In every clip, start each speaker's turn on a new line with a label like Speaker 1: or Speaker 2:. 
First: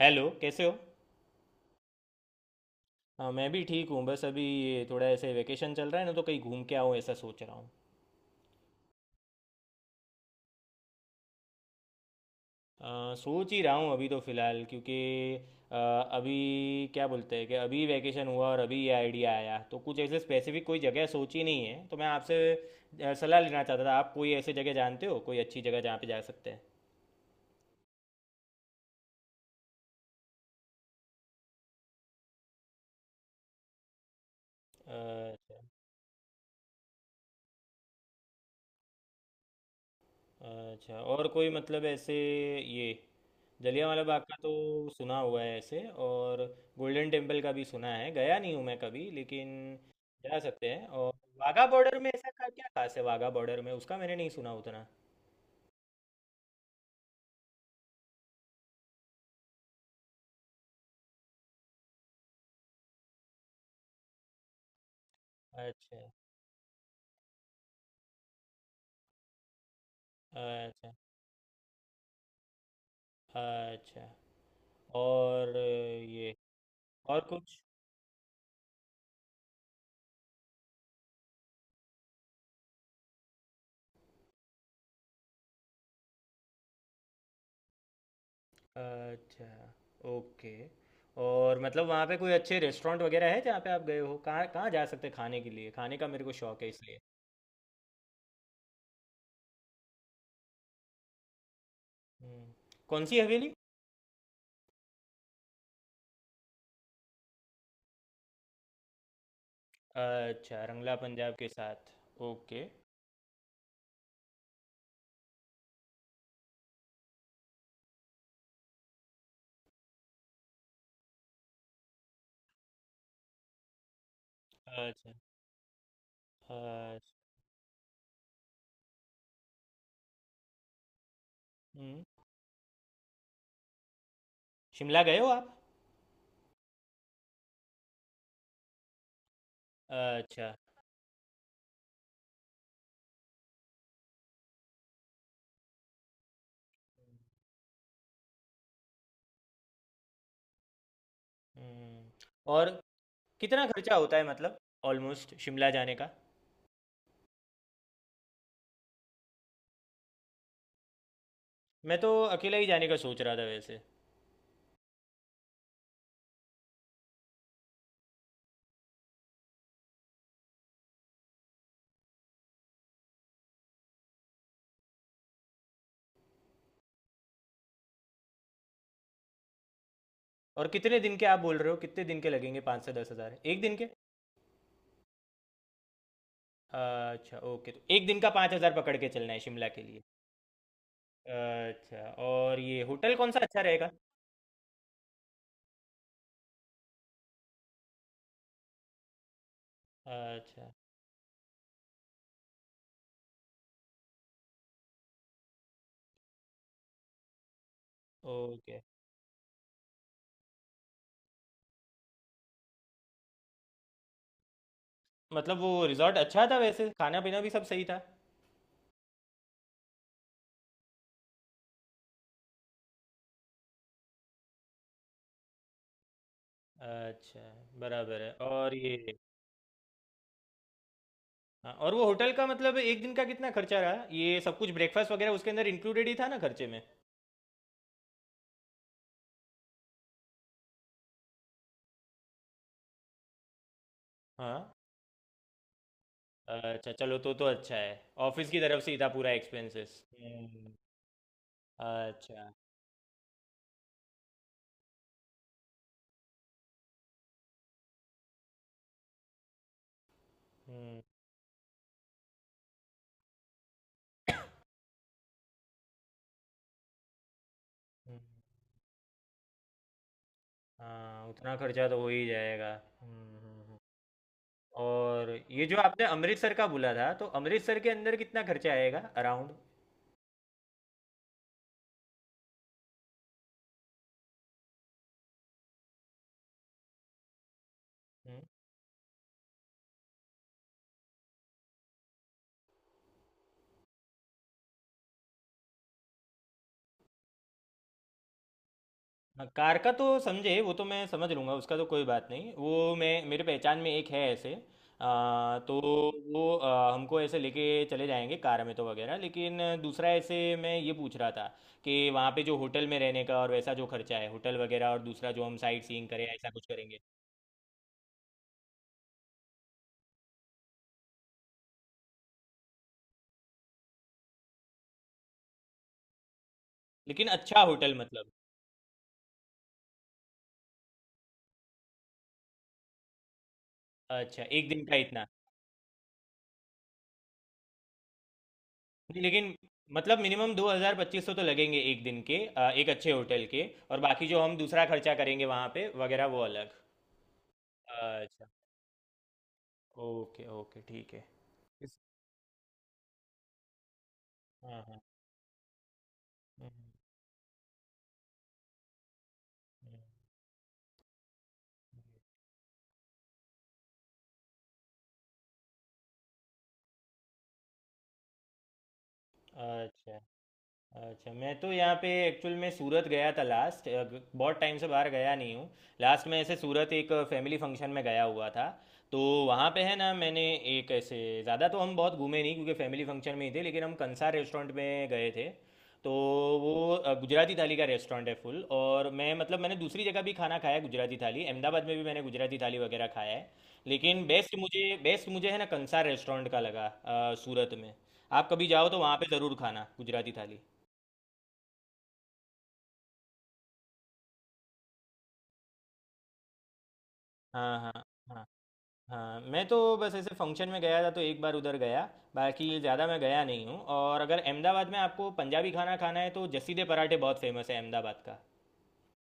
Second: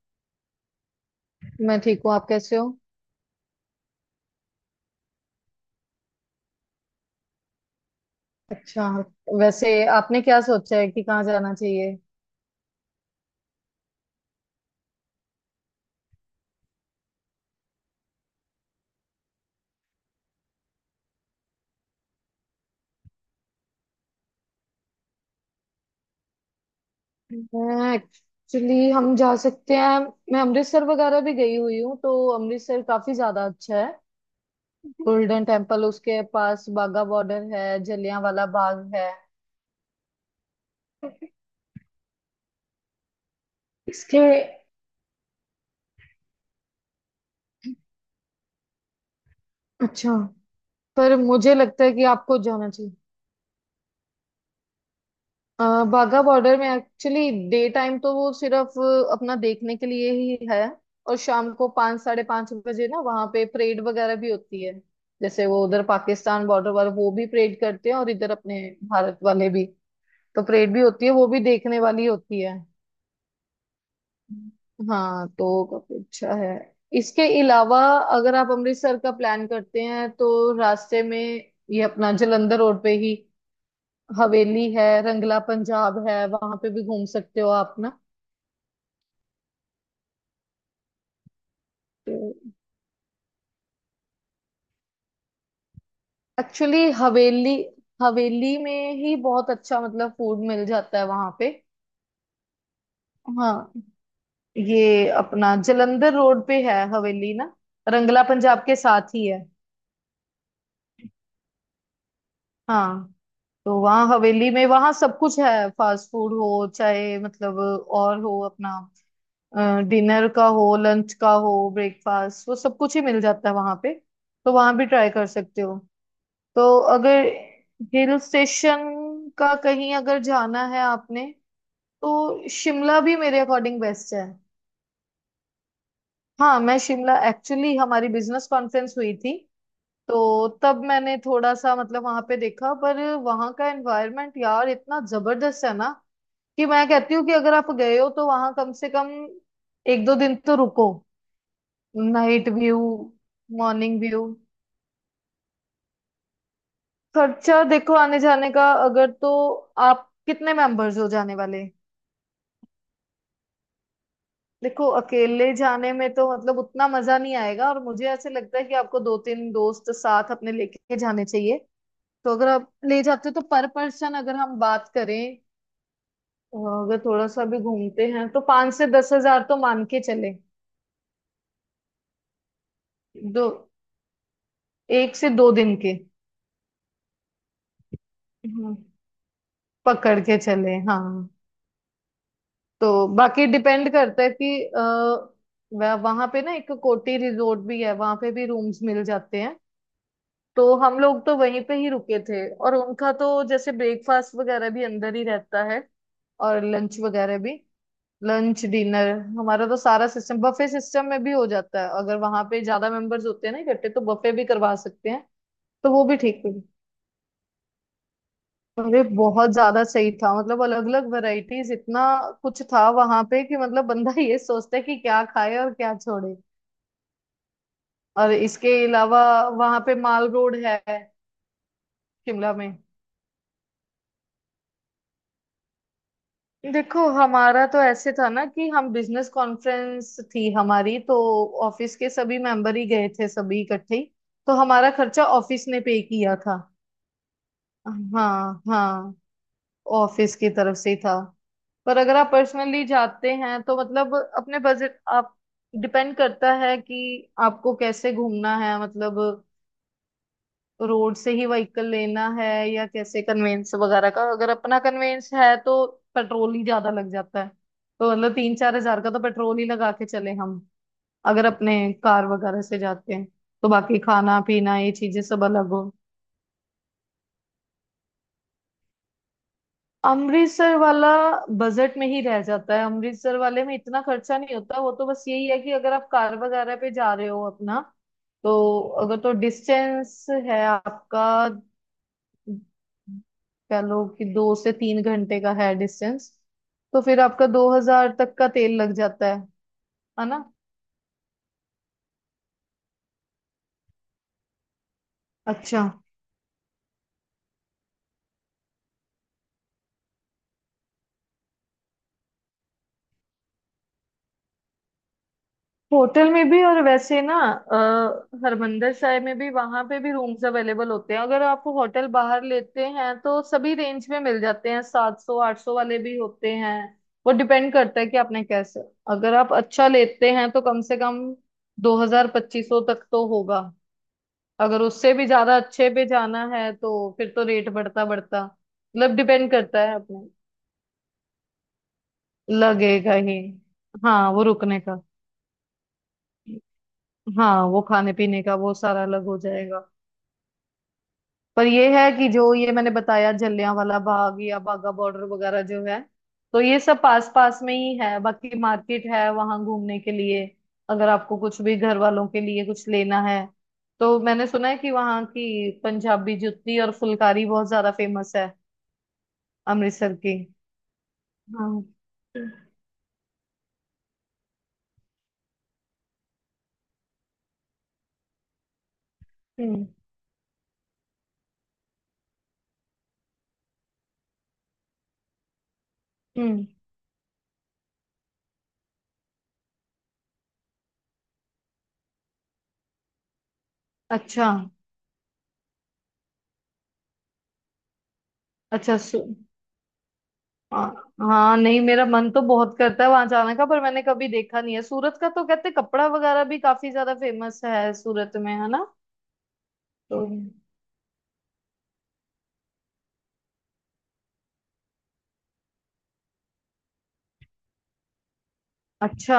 Speaker 1: Hello कैसे हो।
Speaker 2: मैं ठीक हूँ। आप कैसे हो?
Speaker 1: हाँ मैं भी ठीक हूँ। बस अभी ये थोड़ा ऐसे वेकेशन चल रहा है ना, तो कहीं घूम के आऊँ ऐसा सोच रहा हूँ।
Speaker 2: अच्छा, वैसे आपने क्या सोचा है कि कहाँ जाना चाहिए?
Speaker 1: सोच ही रहा हूँ अभी तो फ़िलहाल, क्योंकि अ, अभी क्या बोलते हैं कि अभी वेकेशन हुआ और अभी ये आइडिया आया, तो कुछ ऐसे स्पेसिफिक कोई जगह सोची नहीं है। तो मैं आपसे सलाह लेना चाहता था। आप कोई ऐसे जगह जानते हो कोई अच्छी जगह जहाँ पे जा सकते
Speaker 2: मैं एक्चुअली, हम जा सकते हैं। मैं अमृतसर वगैरह भी गई हुई हूँ, तो अमृतसर काफी ज्यादा अच्छा है। गोल्डन
Speaker 1: हैं?
Speaker 2: टेम्पल, उसके पास बाघा बॉर्डर है, जलियांवाला बाग है।
Speaker 1: अच्छा और कोई मतलब ऐसे ये? जलियांवाला
Speaker 2: इसके,
Speaker 1: बाग का तो सुना हुआ है ऐसे। और गोल्डन टेम्पल का भी सुना है, गया नहीं हूँ मैं कभी, लेकिन
Speaker 2: अच्छा,
Speaker 1: जा सकते हैं। और
Speaker 2: पर मुझे
Speaker 1: वाघा
Speaker 2: लगता है
Speaker 1: बॉर्डर
Speaker 2: कि
Speaker 1: में ऐसा
Speaker 2: आपको
Speaker 1: का क्या
Speaker 2: जाना चाहिए।
Speaker 1: खास है? वाघा बॉर्डर में उसका मैंने नहीं सुना उतना।
Speaker 2: बाघा बॉर्डर में एक्चुअली डे टाइम तो वो सिर्फ अपना देखने के लिए ही है। और शाम को 5, 5:30 बजे ना, वहाँ पे परेड वगैरह भी होती है। जैसे वो उधर
Speaker 1: अच्छा।
Speaker 2: पाकिस्तान बॉर्डर वाले वो भी परेड करते हैं और इधर अपने भारत वाले भी, तो परेड भी
Speaker 1: अच्छा।
Speaker 2: होती है, वो भी देखने वाली होती है।
Speaker 1: अच्छा
Speaker 2: हाँ,
Speaker 1: और
Speaker 2: तो काफी अच्छा
Speaker 1: ये?
Speaker 2: है।
Speaker 1: और
Speaker 2: इसके
Speaker 1: कुछ?
Speaker 2: अलावा, अगर आप अमृतसर का प्लान करते हैं तो रास्ते में ये अपना जालंधर रोड पे ही हवेली है, रंगला पंजाब है, वहां पे भी घूम सकते हो आप ना।
Speaker 1: अच्छा, ओके। और मतलब वहाँ पे
Speaker 2: तो
Speaker 1: कोई अच्छे रेस्टोरेंट वगैरह है जहाँ पे आप गए हो? कहाँ कहाँ जा सकते हैं खाने के लिए? खाने का मेरे को शौक है
Speaker 2: एक्चुअली
Speaker 1: इसलिए।
Speaker 2: हवेली, हवेली में ही बहुत अच्छा मतलब फूड मिल जाता है वहां पे।
Speaker 1: हम्म, कौन सी हवेली?
Speaker 2: हाँ, ये अपना जलंधर रोड पे है हवेली ना, रंगला पंजाब के साथ ही है।
Speaker 1: अच्छा, रंगला पंजाब के साथ। ओके।
Speaker 2: हाँ, तो वहाँ हवेली में, वहाँ सब कुछ है। फास्ट फूड हो चाहे मतलब और हो अपना, डिनर का हो, लंच का हो, ब्रेकफास्ट, वो सब कुछ ही मिल जाता है वहाँ पे। तो वहाँ भी ट्राई
Speaker 1: अच्छा।
Speaker 2: कर सकते हो। तो
Speaker 1: अच्छा।
Speaker 2: अगर हिल स्टेशन का कहीं अगर जाना है आपने,
Speaker 1: हम्म।
Speaker 2: तो शिमला भी मेरे अकॉर्डिंग बेस्ट है।
Speaker 1: शिमला गए हो आप?
Speaker 2: हाँ, मैं शिमला एक्चुअली हमारी बिजनेस कॉन्फ्रेंस हुई थी, तो
Speaker 1: अच्छा।
Speaker 2: तब मैंने थोड़ा सा मतलब वहां पे देखा। पर वहां का एनवायरनमेंट यार इतना जबरदस्त है ना, कि मैं कहती हूँ कि अगर आप गए हो तो वहां कम से कम 1, 2 दिन तो रुको। नाइट
Speaker 1: हम्म। और
Speaker 2: व्यू,
Speaker 1: कितना खर्चा
Speaker 2: मॉर्निंग
Speaker 1: होता
Speaker 2: व्यू।
Speaker 1: है मतलब ऑलमोस्ट शिमला जाने का?
Speaker 2: खर्चा देखो आने जाने का अगर तो, आप कितने मेंबर्स हो जाने वाले?
Speaker 1: मैं तो अकेला ही जाने का सोच रहा था वैसे।
Speaker 2: देखो अकेले जाने में तो मतलब उतना मजा नहीं आएगा, और मुझे ऐसे लगता है कि आपको 2, 3 दोस्त साथ अपने लेके जाने चाहिए। तो अगर आप ले जाते हो तो पर पर्सन अगर हम बात करें, अगर थोड़ा सा भी घूमते हैं तो 5 से 10 हज़ार तो मान के चले।
Speaker 1: और कितने दिन के आप बोल रहे हो? कितने दिन के लगेंगे 5 से 10 हज़ार,
Speaker 2: दो,
Speaker 1: एक दिन के?
Speaker 2: 1 से 2 दिन के।
Speaker 1: अच्छा ओके, तो एक दिन का 5 हज़ार
Speaker 2: हम्म,
Speaker 1: पकड़ के चलना है शिमला के लिए।
Speaker 2: पकड़ के चले, हाँ।
Speaker 1: अच्छा, और ये
Speaker 2: तो
Speaker 1: होटल कौन सा
Speaker 2: बाकी
Speaker 1: अच्छा रहेगा?
Speaker 2: डिपेंड करता है कि वहाँ पे ना एक कोटी रिजोर्ट भी है, वहां पे भी रूम्स मिल जाते हैं।
Speaker 1: अच्छा।
Speaker 2: तो हम लोग तो वहीं पे ही रुके थे, और उनका तो जैसे ब्रेकफास्ट वगैरह भी अंदर ही रहता है, और लंच वगैरह भी, लंच
Speaker 1: ओके।
Speaker 2: डिनर। हमारा तो सारा सिस्टम बफे सिस्टम में भी हो जाता है, अगर वहां पे ज्यादा मेंबर्स होते हैं ना इकट्ठे तो बफे भी करवा सकते हैं।
Speaker 1: मतलब वो
Speaker 2: तो वो भी
Speaker 1: रिजॉर्ट
Speaker 2: ठीक
Speaker 1: अच्छा
Speaker 2: है।
Speaker 1: था वैसे? खाना पीना भी सब सही था?
Speaker 2: अरे बहुत ज्यादा सही था, मतलब अलग अलग वैरायटीज, इतना कुछ था वहां पे कि मतलब बंदा ये सोचता है कि क्या खाए और क्या छोड़े।
Speaker 1: अच्छा, बराबर है।
Speaker 2: और इसके
Speaker 1: और ये?
Speaker 2: अलावा वहां पे माल रोड है।
Speaker 1: हाँ, और वो होटल का
Speaker 2: शिमला में,
Speaker 1: मतलब एक दिन का कितना खर्चा रहा? ये सब कुछ ब्रेकफास्ट वगैरह उसके अंदर इंक्लूडेड ही था ना खर्चे में?
Speaker 2: देखो हमारा तो ऐसे था ना कि हम बिजनेस कॉन्फ्रेंस थी हमारी, तो ऑफिस के सभी मेंबर ही गए थे, सभी इकट्ठे ही। तो
Speaker 1: हाँ।
Speaker 2: हमारा खर्चा ऑफिस ने पे किया था।
Speaker 1: अच्छा चलो, तो अच्छा है। ऑफिस की
Speaker 2: हाँ
Speaker 1: तरफ से ही था
Speaker 2: हाँ,
Speaker 1: पूरा एक्सपेंसेस।
Speaker 2: ऑफिस की
Speaker 1: हम्म।
Speaker 2: तरफ से ही था। पर अगर आप
Speaker 1: अच्छा।
Speaker 2: पर्सनली जाते हैं तो मतलब अपने बजट आप, डिपेंड करता है कि आपको कैसे घूमना है। मतलब
Speaker 1: हम्म,
Speaker 2: रोड से ही व्हीकल लेना है या कैसे, कन्वेंस वगैरह का अगर अपना कन्वेंस है तो पेट्रोल ही ज्यादा लग जाता है। तो
Speaker 1: हम्म,
Speaker 2: मतलब 3, 4 हज़ार का तो पेट्रोल ही लगा के चले हम,
Speaker 1: हाँ
Speaker 2: अगर
Speaker 1: उतना
Speaker 2: अपने
Speaker 1: खर्चा तो हो
Speaker 2: कार
Speaker 1: ही
Speaker 2: वगैरह
Speaker 1: जाएगा।
Speaker 2: से जाते हैं।
Speaker 1: हम्म,
Speaker 2: तो बाकी खाना पीना ये चीजें
Speaker 1: और
Speaker 2: सब
Speaker 1: ये
Speaker 2: अलग
Speaker 1: जो
Speaker 2: हो।
Speaker 1: आपने अमृतसर का बोला था तो अमृतसर के अंदर कितना खर्चा आएगा अराउंड?
Speaker 2: अमृतसर वाला बजट में ही रह जाता है। अमृतसर वाले में इतना खर्चा नहीं होता। वो तो बस यही है कि अगर आप कार वगैरह पे जा रहे हो अपना, तो अगर तो डिस्टेंस है आपका, कह लो कि 2 से 3 घंटे का है डिस्टेंस, तो फिर आपका 2 हज़ार तक का तेल लग जाता है।
Speaker 1: हाँ, कार का तो
Speaker 2: है ना?
Speaker 1: समझे, वो तो मैं समझ लूँगा, उसका तो कोई बात नहीं। वो मैं मेरे पहचान में एक है ऐसे। तो
Speaker 2: अच्छा,
Speaker 1: वो हमको ऐसे लेके चले जाएंगे कार में तो वगैरह, लेकिन दूसरा ऐसे मैं ये पूछ रहा था कि वहाँ पे जो होटल में रहने का और वैसा जो खर्चा है होटल वगैरह, और दूसरा जो हम साइट सीइंग करें
Speaker 2: होटल में
Speaker 1: ऐसा
Speaker 2: भी
Speaker 1: कुछ
Speaker 2: और
Speaker 1: करेंगे।
Speaker 2: वैसे ना, हरमंदर साहिब में भी वहां पे भी रूम्स अवेलेबल होते हैं। अगर आप होटल बाहर लेते हैं तो सभी रेंज में मिल जाते हैं, 700, 800 वाले भी होते हैं।
Speaker 1: लेकिन
Speaker 2: वो
Speaker 1: अच्छा
Speaker 2: डिपेंड
Speaker 1: होटल
Speaker 2: करता है कि
Speaker 1: मतलब?
Speaker 2: आपने कैसे, अगर आप अच्छा लेते हैं तो कम से कम 2 हज़ार, 2500 तक तो होगा।
Speaker 1: अच्छा एक
Speaker 2: अगर
Speaker 1: दिन का
Speaker 2: उससे
Speaker 1: इतना?
Speaker 2: भी ज्यादा अच्छे पे जाना है तो फिर तो रेट बढ़ता बढ़ता, मतलब
Speaker 1: नहीं,
Speaker 2: डिपेंड
Speaker 1: लेकिन
Speaker 2: करता है
Speaker 1: मतलब
Speaker 2: अपने।
Speaker 1: मिनिमम 2 हज़ार 2500 तो लगेंगे एक दिन के, एक अच्छे
Speaker 2: लगेगा ही।
Speaker 1: होटल के? और बाकी
Speaker 2: हाँ
Speaker 1: जो
Speaker 2: वो
Speaker 1: हम
Speaker 2: रुकने
Speaker 1: दूसरा
Speaker 2: का,
Speaker 1: खर्चा करेंगे वहाँ पे वगैरह, वो अलग?
Speaker 2: हाँ वो खाने पीने
Speaker 1: अच्छा।
Speaker 2: का, वो सारा अलग हो जाएगा।
Speaker 1: ओके ओके, ठीक है।
Speaker 2: पर ये है कि जो ये मैंने बताया, जलियांवाला बाग या
Speaker 1: हाँ
Speaker 2: बागा
Speaker 1: हाँ।
Speaker 2: बॉर्डर वगैरह जो है, तो
Speaker 1: हम्म,
Speaker 2: ये
Speaker 1: हम्म,
Speaker 2: सब पास पास में ही है। बाकी मार्केट है वहां घूमने के लिए, अगर आपको कुछ भी घर
Speaker 1: हम्म।
Speaker 2: वालों के लिए कुछ लेना है। तो मैंने सुना है कि वहाँ की पंजाबी जुत्ती और फुलकारी बहुत ज्यादा फेमस है
Speaker 1: हम्म।
Speaker 2: अमृतसर
Speaker 1: अच्छा।
Speaker 2: की।
Speaker 1: अच्छा। मैं तो
Speaker 2: हाँ।
Speaker 1: यहाँ पे एक्चुअल में सूरत गया था लास्ट। बहुत टाइम से बाहर गया नहीं हूँ। लास्ट में ऐसे सूरत एक फैमिली फंक्शन में गया हुआ था। तो वहाँ पे
Speaker 2: हम्म।
Speaker 1: है ना मैंने एक ऐसे, ज़्यादा तो हम बहुत घूमे नहीं क्योंकि फैमिली फंक्शन में ही थे, लेकिन हम कंसार रेस्टोरेंट में गए थे। तो
Speaker 2: हम्म।
Speaker 1: वो गुजराती थाली का रेस्टोरेंट है फुल। और मैं मतलब मैंने दूसरी जगह भी खाना खाया है, गुजराती थाली अहमदाबाद में भी मैंने गुजराती थाली वगैरह खाया है। लेकिन
Speaker 2: अच्छा।
Speaker 1: बेस्ट मुझे है ना कंसार रेस्टोरेंट का लगा सूरत में। आप कभी जाओ
Speaker 2: अच्छा।
Speaker 1: तो वहाँ पे ज़रूर खाना गुजराती थाली।
Speaker 2: हाँ। हाँ, नहीं मेरा मन तो बहुत करता है वहां जाने का, पर मैंने कभी देखा नहीं है सूरत का। तो कहते कपड़ा वगैरह भी काफी ज्यादा फेमस
Speaker 1: हाँ हाँ।
Speaker 2: है सूरत
Speaker 1: हाँ।
Speaker 2: में, है ना?
Speaker 1: हाँ मैं तो बस
Speaker 2: तो
Speaker 1: ऐसे फंक्शन में गया था तो एक बार उधर गया। बाकी ज़्यादा मैं गया नहीं हूँ। और अगर अहमदाबाद में आपको पंजाबी खाना खाना है तो जसीदे पराठे बहुत फेमस है अहमदाबाद का।
Speaker 2: अच्छा,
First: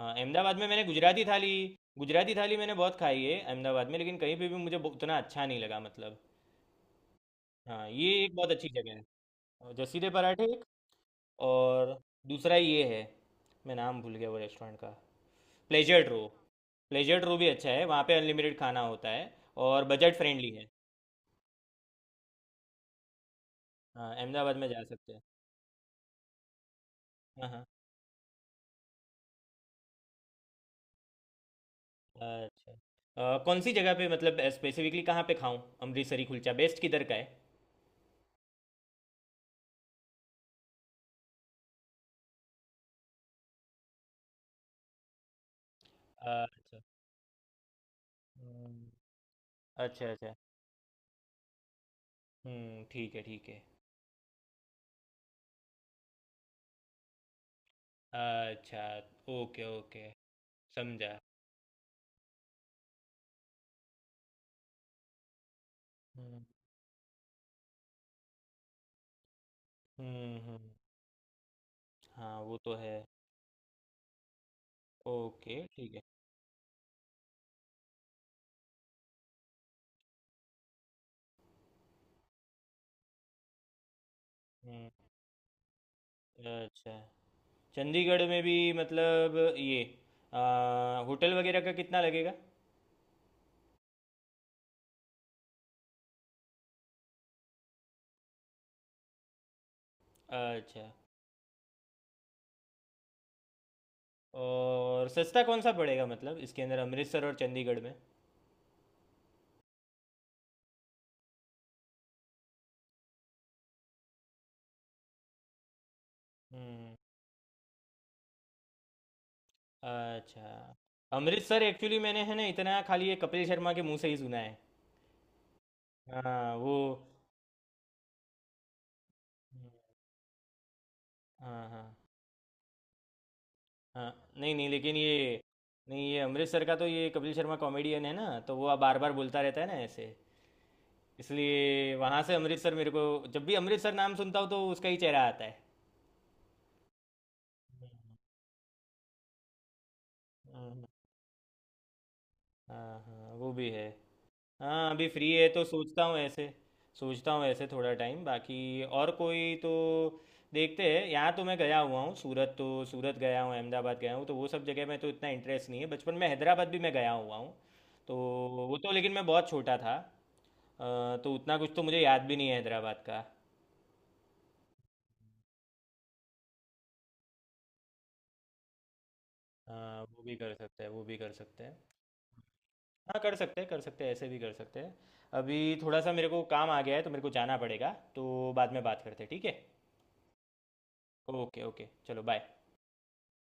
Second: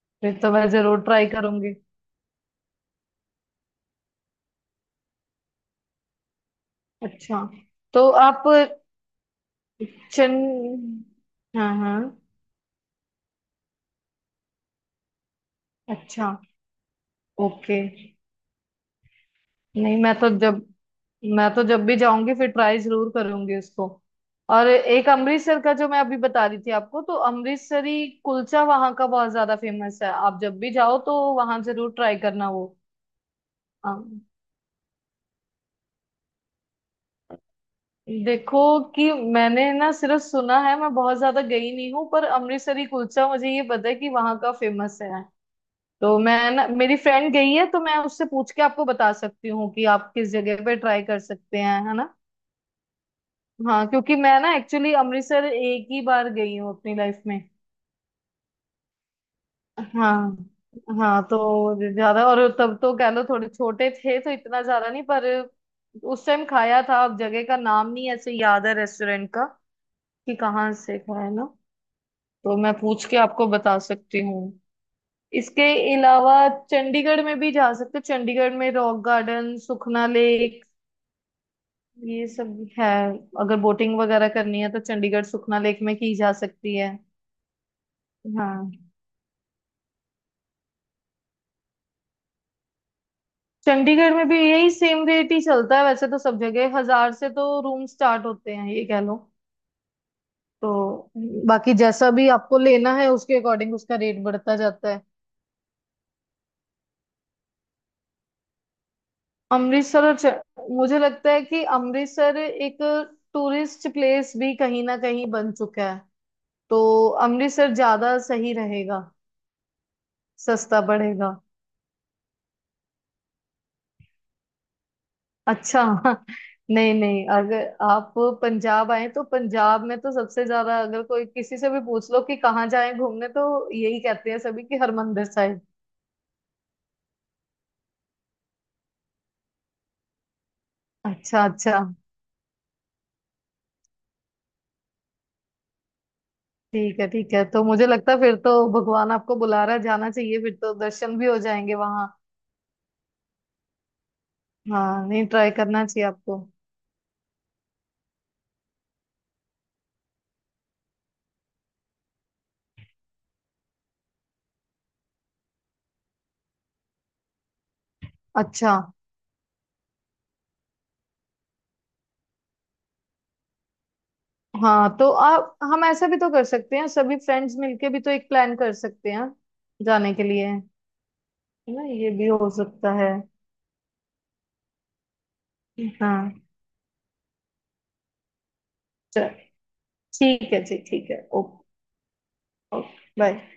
Speaker 1: हाँ,
Speaker 2: फिर तो
Speaker 1: अहमदाबाद में
Speaker 2: मैं
Speaker 1: मैंने
Speaker 2: जरूर
Speaker 1: गुजराती
Speaker 2: ट्राई
Speaker 1: थाली,
Speaker 2: करूंगी।
Speaker 1: गुजराती थाली मैंने बहुत खाई है अहमदाबाद में, लेकिन कहीं पे भी मुझे उतना अच्छा नहीं लगा मतलब।
Speaker 2: अच्छा,
Speaker 1: हाँ ये
Speaker 2: तो
Speaker 1: एक
Speaker 2: आप
Speaker 1: बहुत अच्छी जगह है। और जसीदे पराठे एक।
Speaker 2: चेन। हाँ हाँ।
Speaker 1: और दूसरा ये है, मैं नाम भूल गया वो रेस्टोरेंट का। प्लेजर ड्रो।
Speaker 2: अच्छा,
Speaker 1: प्लेजर ड्रो भी अच्छा
Speaker 2: ओके।
Speaker 1: है, वहाँ पे अनलिमिटेड खाना होता है। और
Speaker 2: नहीं, मैं
Speaker 1: बजट
Speaker 2: तो
Speaker 1: फ्रेंडली
Speaker 2: जब,
Speaker 1: है।
Speaker 2: मैं तो जब भी जाऊंगी फिर ट्राई जरूर करूंगी उसको।
Speaker 1: हाँ अहमदाबाद
Speaker 2: और
Speaker 1: में जा
Speaker 2: एक
Speaker 1: सकते हैं।
Speaker 2: अमृतसर का जो मैं अभी बता रही थी आपको, तो
Speaker 1: हाँ हाँ।
Speaker 2: अमृतसरी कुलचा वहां का बहुत ज्यादा फेमस है। आप जब भी जाओ तो वहां जरूर ट्राई करना वो।
Speaker 1: अच्छा, कौन सी जगह पे
Speaker 2: अम,
Speaker 1: मतलब स्पेसिफिकली कहाँ पे खाऊं? अमृतसरी कुलचा बेस्ट किधर का है?
Speaker 2: देखो, कि मैंने ना सिर्फ सुना है, मैं बहुत ज्यादा गई नहीं हूँ। पर अमृतसरी कुलचा मुझे ये पता है कि वहां का फेमस है। तो मैं ना,
Speaker 1: अच्छा।
Speaker 2: मेरी फ्रेंड गई है, तो मैं उससे पूछ के आपको
Speaker 1: हम्म,
Speaker 2: बता सकती हूँ कि
Speaker 1: अच्छा
Speaker 2: आप किस
Speaker 1: अच्छा।
Speaker 2: जगह पे ट्राई कर सकते हैं, है ना?
Speaker 1: हम्म, ठीक है ठीक है।
Speaker 2: हाँ, क्योंकि मैं ना एक्चुअली अमृतसर एक ही बार गई हूँ अपनी लाइफ में।
Speaker 1: अच्छा। Okay okay.
Speaker 2: हाँ।
Speaker 1: समझा।
Speaker 2: हाँ तो ज्यादा, और तब तो कह लो थोड़े छोटे थे तो इतना ज्यादा नहीं। पर उस
Speaker 1: हम्म,
Speaker 2: टाइम खाया था, अब जगह का नाम नहीं ऐसे याद है रेस्टोरेंट का, कि
Speaker 1: हम्म,
Speaker 2: कहाँ से खाया ना।
Speaker 1: हाँ वो
Speaker 2: तो मैं
Speaker 1: तो है।
Speaker 2: पूछ के आपको बता सकती हूँ। इसके
Speaker 1: ओके ठीक है।
Speaker 2: अलावा चंडीगढ़ में भी जा सकते हो। चंडीगढ़ में रॉक गार्डन, सुखना लेक, ये सब है। अगर बोटिंग वगैरह करनी है तो
Speaker 1: हम्म।
Speaker 2: चंडीगढ़ सुखना लेक में की जा सकती
Speaker 1: अच्छा।
Speaker 2: है।
Speaker 1: चंडीगढ़ में भी
Speaker 2: हाँ,
Speaker 1: मतलब ये होटल वगैरह का कितना लगेगा?
Speaker 2: चंडीगढ़ में भी यही सेम रेट ही चलता है। वैसे तो सब जगह हजार से तो रूम स्टार्ट होते हैं, ये कह लो।
Speaker 1: अच्छा।
Speaker 2: तो बाकी जैसा भी आपको लेना है उसके अकॉर्डिंग उसका रेट बढ़ता जाता है।
Speaker 1: और सस्ता कौन सा पड़ेगा मतलब इसके अंदर, अमृतसर और चंडीगढ़?
Speaker 2: अमृतसर और च- मुझे लगता है कि अमृतसर एक टूरिस्ट प्लेस भी कहीं ना कहीं बन चुका है। तो
Speaker 1: हम्म।
Speaker 2: अमृतसर ज्यादा सही रहेगा,
Speaker 1: अच्छा।
Speaker 2: सस्ता पड़ेगा।
Speaker 1: अमृतसर एक्चुअली मैंने है ना इतना खाली ये कपिल शर्मा के मुंह से ही सुना है।
Speaker 2: अच्छा।
Speaker 1: हाँ वो।
Speaker 2: नहीं नहीं, अगर आप पंजाब आए तो पंजाब में तो सबसे ज्यादा, अगर कोई किसी
Speaker 1: हाँ
Speaker 2: से भी
Speaker 1: हाँ।
Speaker 2: पूछ लो कि कहाँ जाएं घूमने, तो यही
Speaker 1: हाँ
Speaker 2: कहते हैं
Speaker 1: नहीं
Speaker 2: सभी
Speaker 1: नहीं
Speaker 2: कि
Speaker 1: लेकिन
Speaker 2: हरमंदिर
Speaker 1: ये,
Speaker 2: साहिब।
Speaker 1: नहीं ये अमृतसर का तो, ये कपिल शर्मा कॉमेडियन है ना तो वो बार बार बोलता रहता है ना ऐसे।
Speaker 2: अच्छा अच्छा।
Speaker 1: इसलिए वहाँ से अमृतसर मेरे को, जब भी अमृतसर नाम सुनता हूँ तो उसका ही चेहरा आता है।
Speaker 2: ठीक है ठीक है, तो मुझे लगता है फिर तो भगवान आपको बुला रहा है, जाना चाहिए, फिर तो
Speaker 1: हम्म,
Speaker 2: दर्शन भी हो जाएंगे वहां।
Speaker 1: हाँ हाँ वो भी है। हाँ अभी
Speaker 2: हाँ, नहीं
Speaker 1: फ्री है
Speaker 2: ट्राई
Speaker 1: तो
Speaker 2: करना
Speaker 1: सोचता
Speaker 2: चाहिए
Speaker 1: हूँ
Speaker 2: आपको।
Speaker 1: ऐसे। सोचता हूँ ऐसे थोड़ा टाइम बाकी। और कोई तो, देखते हैं। यहाँ तो मैं गया हुआ हूँ सूरत, तो सूरत गया हूँ, अहमदाबाद गया हूँ, तो वो सब जगह में तो इतना इंटरेस्ट नहीं है। बचपन में हैदराबाद भी मैं गया हुआ हूँ, तो
Speaker 2: अच्छा।
Speaker 1: वो तो लेकिन मैं बहुत छोटा था। तो उतना कुछ तो मुझे याद भी नहीं है हैदराबाद का।
Speaker 2: हाँ तो आप, हम ऐसा भी तो कर सकते हैं, सभी फ्रेंड्स मिलके भी तो एक प्लान कर सकते हैं
Speaker 1: हाँ
Speaker 2: जाने
Speaker 1: वो
Speaker 2: के
Speaker 1: भी
Speaker 2: लिए,
Speaker 1: कर
Speaker 2: है
Speaker 1: सकते हैं वो भी कर सकते हैं।
Speaker 2: ना? ये भी हो सकता है।
Speaker 1: हाँ कर सकते हैं ऐसे भी कर सकते हैं। अभी थोड़ा सा मेरे
Speaker 2: हाँ,
Speaker 1: को काम आ गया है तो मेरे को जाना पड़ेगा, तो बाद में बात करते हैं ठीक है?
Speaker 2: ठीक है जी, ठीक है,
Speaker 1: ओके
Speaker 2: ओके।
Speaker 1: ओके चलो बाय।
Speaker 2: Okay, bye.